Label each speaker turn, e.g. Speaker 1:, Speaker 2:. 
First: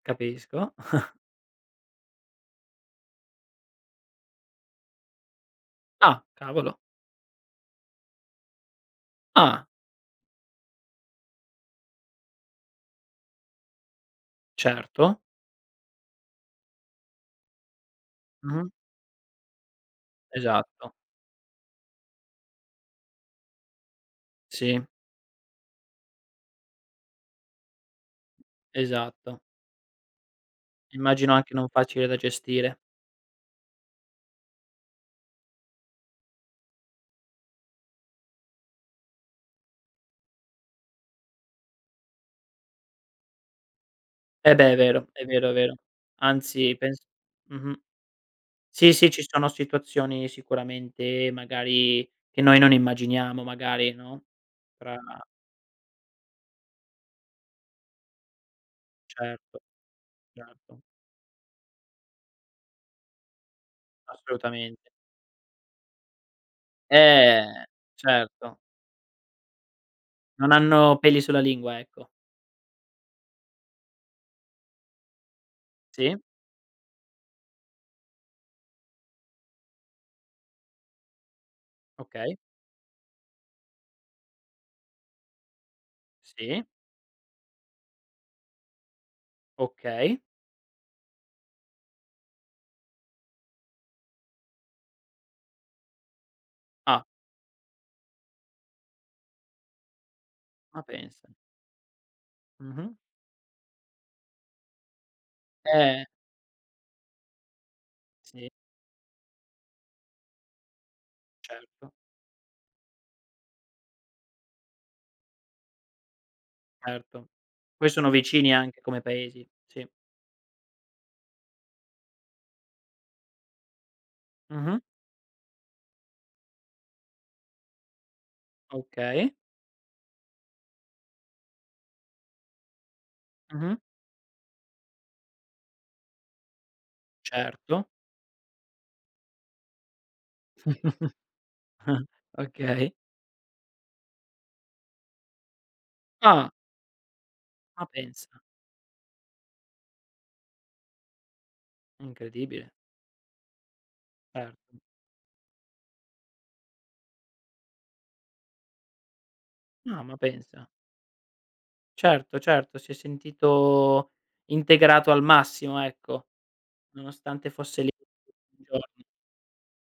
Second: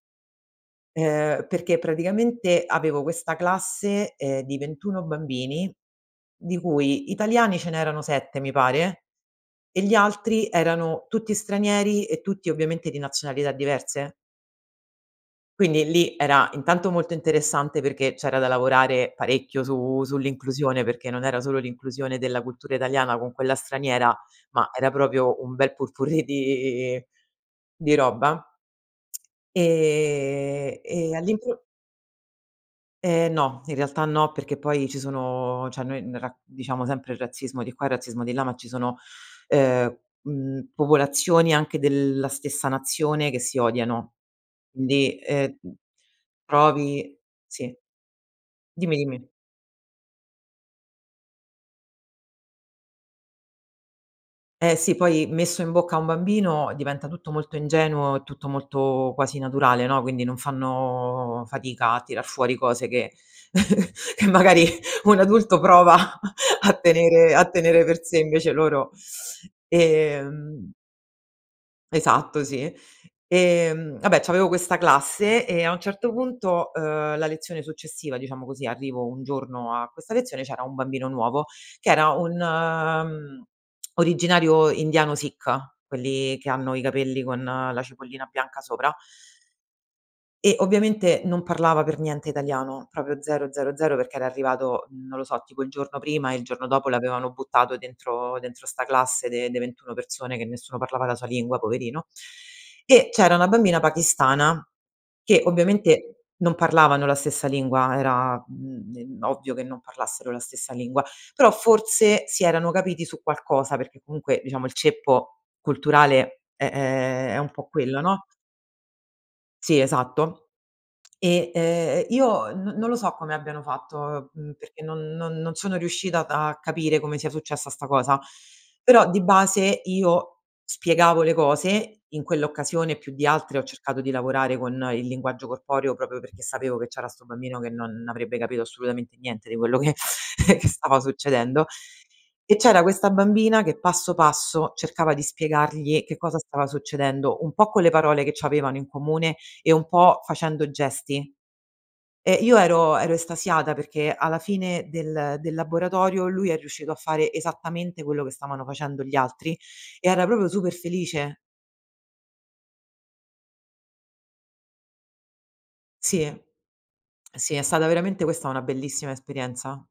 Speaker 1: Capisco.
Speaker 2: Ehm, perché praticamente, avevo questa classe, ehm, di 21 bambini.
Speaker 1: Ah!
Speaker 2: Di
Speaker 1: Cavolo!
Speaker 2: cui, italiani ce n'erano 7, mi pare,
Speaker 1: Ah!
Speaker 2: e gli altri erano tutti stranieri e tutti, ovviamente, di nazionalità diverse
Speaker 1: Certo.
Speaker 2: quindi lì, era intanto, molto interessante. Perché, c'era da
Speaker 1: Mh-mh.
Speaker 2: lavorare parecchio su sull'inclusione.
Speaker 1: Esatto.
Speaker 2: Perché non era solo l'inclusione della cultura italiana con quella straniera, ma
Speaker 1: Sì.
Speaker 2: era proprio un bel pot-pourri di di roba.
Speaker 1: Esatto.
Speaker 2: Ehm e
Speaker 1: Immagino anche,
Speaker 2: all'impro
Speaker 1: non facile da gestire.
Speaker 2: Ehm, no, in realtà no. Perché poi, ci sono cioè noi n ra noi, diciamo sempre il razzismo di qua e razzismo di là. Ma ci sono, ehm, mhmm, popolazioni, anche della stessa nazione, che si odiano.
Speaker 1: Eh beh, è vero.
Speaker 2: Quindi,
Speaker 1: È vero, è
Speaker 2: ehm,
Speaker 1: vero. Anzi pens
Speaker 2: provi sì,
Speaker 1: mh-mh sì,
Speaker 2: dimmi,
Speaker 1: sì ci
Speaker 2: dimmi.
Speaker 1: sono situazioni sicuramente, magari, che noi, non immaginiamo magari, no,
Speaker 2: Eh sì.
Speaker 1: fra
Speaker 2: Poi, messo in bocca a un bambino diventa tutto molto ingenuo, tutto molto quasi
Speaker 1: Certo,
Speaker 2: naturale, no, quindi, non
Speaker 1: certo.
Speaker 2: fanno fatica a tirar fuori cose che che magari
Speaker 1: Assolutamente.
Speaker 2: un adulto prova, a tenere
Speaker 1: Eh,
Speaker 2: a tenere per sé invece
Speaker 1: certo.
Speaker 2: loro
Speaker 1: Non
Speaker 2: ehm
Speaker 1: hanno peli sulla lingua, ecco.
Speaker 2: esatto, sì. Ehm, ah beh, c'avevo questa classe e a un certo,
Speaker 1: Sì.
Speaker 2: punto, uhm, la lezione successiva diciamo così, arrivo un giorno a questa lezione e c'era un bambino nuovo. Che era
Speaker 1: Okay.
Speaker 2: un, mhmm, originario indiano Sikh. Quelli che
Speaker 1: Sì.
Speaker 2: hanno i cappelli, con la cipollina bianca sopra
Speaker 1: Okay.
Speaker 2: eh, ovviamente non parlava per niente italiano, proprio 0, 0, 0. Perché era arrivato non lo so, tipo il giorno prima e il giorno dopo
Speaker 1: Ah.
Speaker 2: l'avevano buttato dentro dentro 'sta classe de de 21 persone, che nessuno
Speaker 1: Ma
Speaker 2: parlava la sua
Speaker 1: pensa.
Speaker 2: lingua, poverino.
Speaker 1: Mh-mh.
Speaker 2: E c'era una bambina pakistana, che
Speaker 1: Eh.
Speaker 2: ovviamente, non parlavano la stessa lingua. Era,
Speaker 1: Sì.
Speaker 2: mhmm, de ovvio che non parlassero la stessa lingua. Però
Speaker 1: Certo.
Speaker 2: forse, si erano capiti su qualcosa. Perché comunque, diciamo il ceppo culturale è ehm,
Speaker 1: Certo.
Speaker 2: è un po'
Speaker 1: Poi
Speaker 2: quello,
Speaker 1: sono
Speaker 2: no?
Speaker 1: vicini anche come paesi.
Speaker 2: Sì,
Speaker 1: Sì.
Speaker 2: esatto. E, uhm, io non non lo so come abbiano fatto. Mhmm,
Speaker 1: Mh-mh.
Speaker 2: perché non non non sono riuscita a capire come sia successa sta cosa. Però, di
Speaker 1: Okay.
Speaker 2: base, io spiegavo le cose, in quell'occasione più di altre, ho
Speaker 1: Mh-mh.
Speaker 2: cercato di lavorare con il linguaggio corporeo, proprio perché sapevo che c'era sto bambino che
Speaker 1: Certo.
Speaker 2: non avrebbe capito assolutamente niente di quello che che stava succedendo. E c'era
Speaker 1: Okay.
Speaker 2: questa bambina, che passo, passo cercava di spiegargli che cosa
Speaker 1: Ah.
Speaker 2: stava succedendo. Un po' con
Speaker 1: Ma
Speaker 2: le parole che
Speaker 1: pensa.
Speaker 2: c'avevano in comune, e un po' facendo gesti. Ehm, io,
Speaker 1: Incredibile.
Speaker 2: ero ero estasiata. Perché alla
Speaker 1: Certo.
Speaker 2: fine del del laboratorio, lui è riuscito a fare esattamente quello che stavano facendo gli altri
Speaker 1: Ah,
Speaker 2: e
Speaker 1: ma
Speaker 2: era proprio,
Speaker 1: pensa.
Speaker 2: super felice.
Speaker 1: Certo, certo. Si è sentito integrato al massimo,
Speaker 2: Sì,
Speaker 1: ecco. Nonostante
Speaker 2: sì. È
Speaker 1: fosse
Speaker 2: stata
Speaker 1: lì
Speaker 2: veramente
Speaker 1: [unintelligible]
Speaker 2: questa, una
Speaker 1: giorni.
Speaker 2: bellissima esperienza.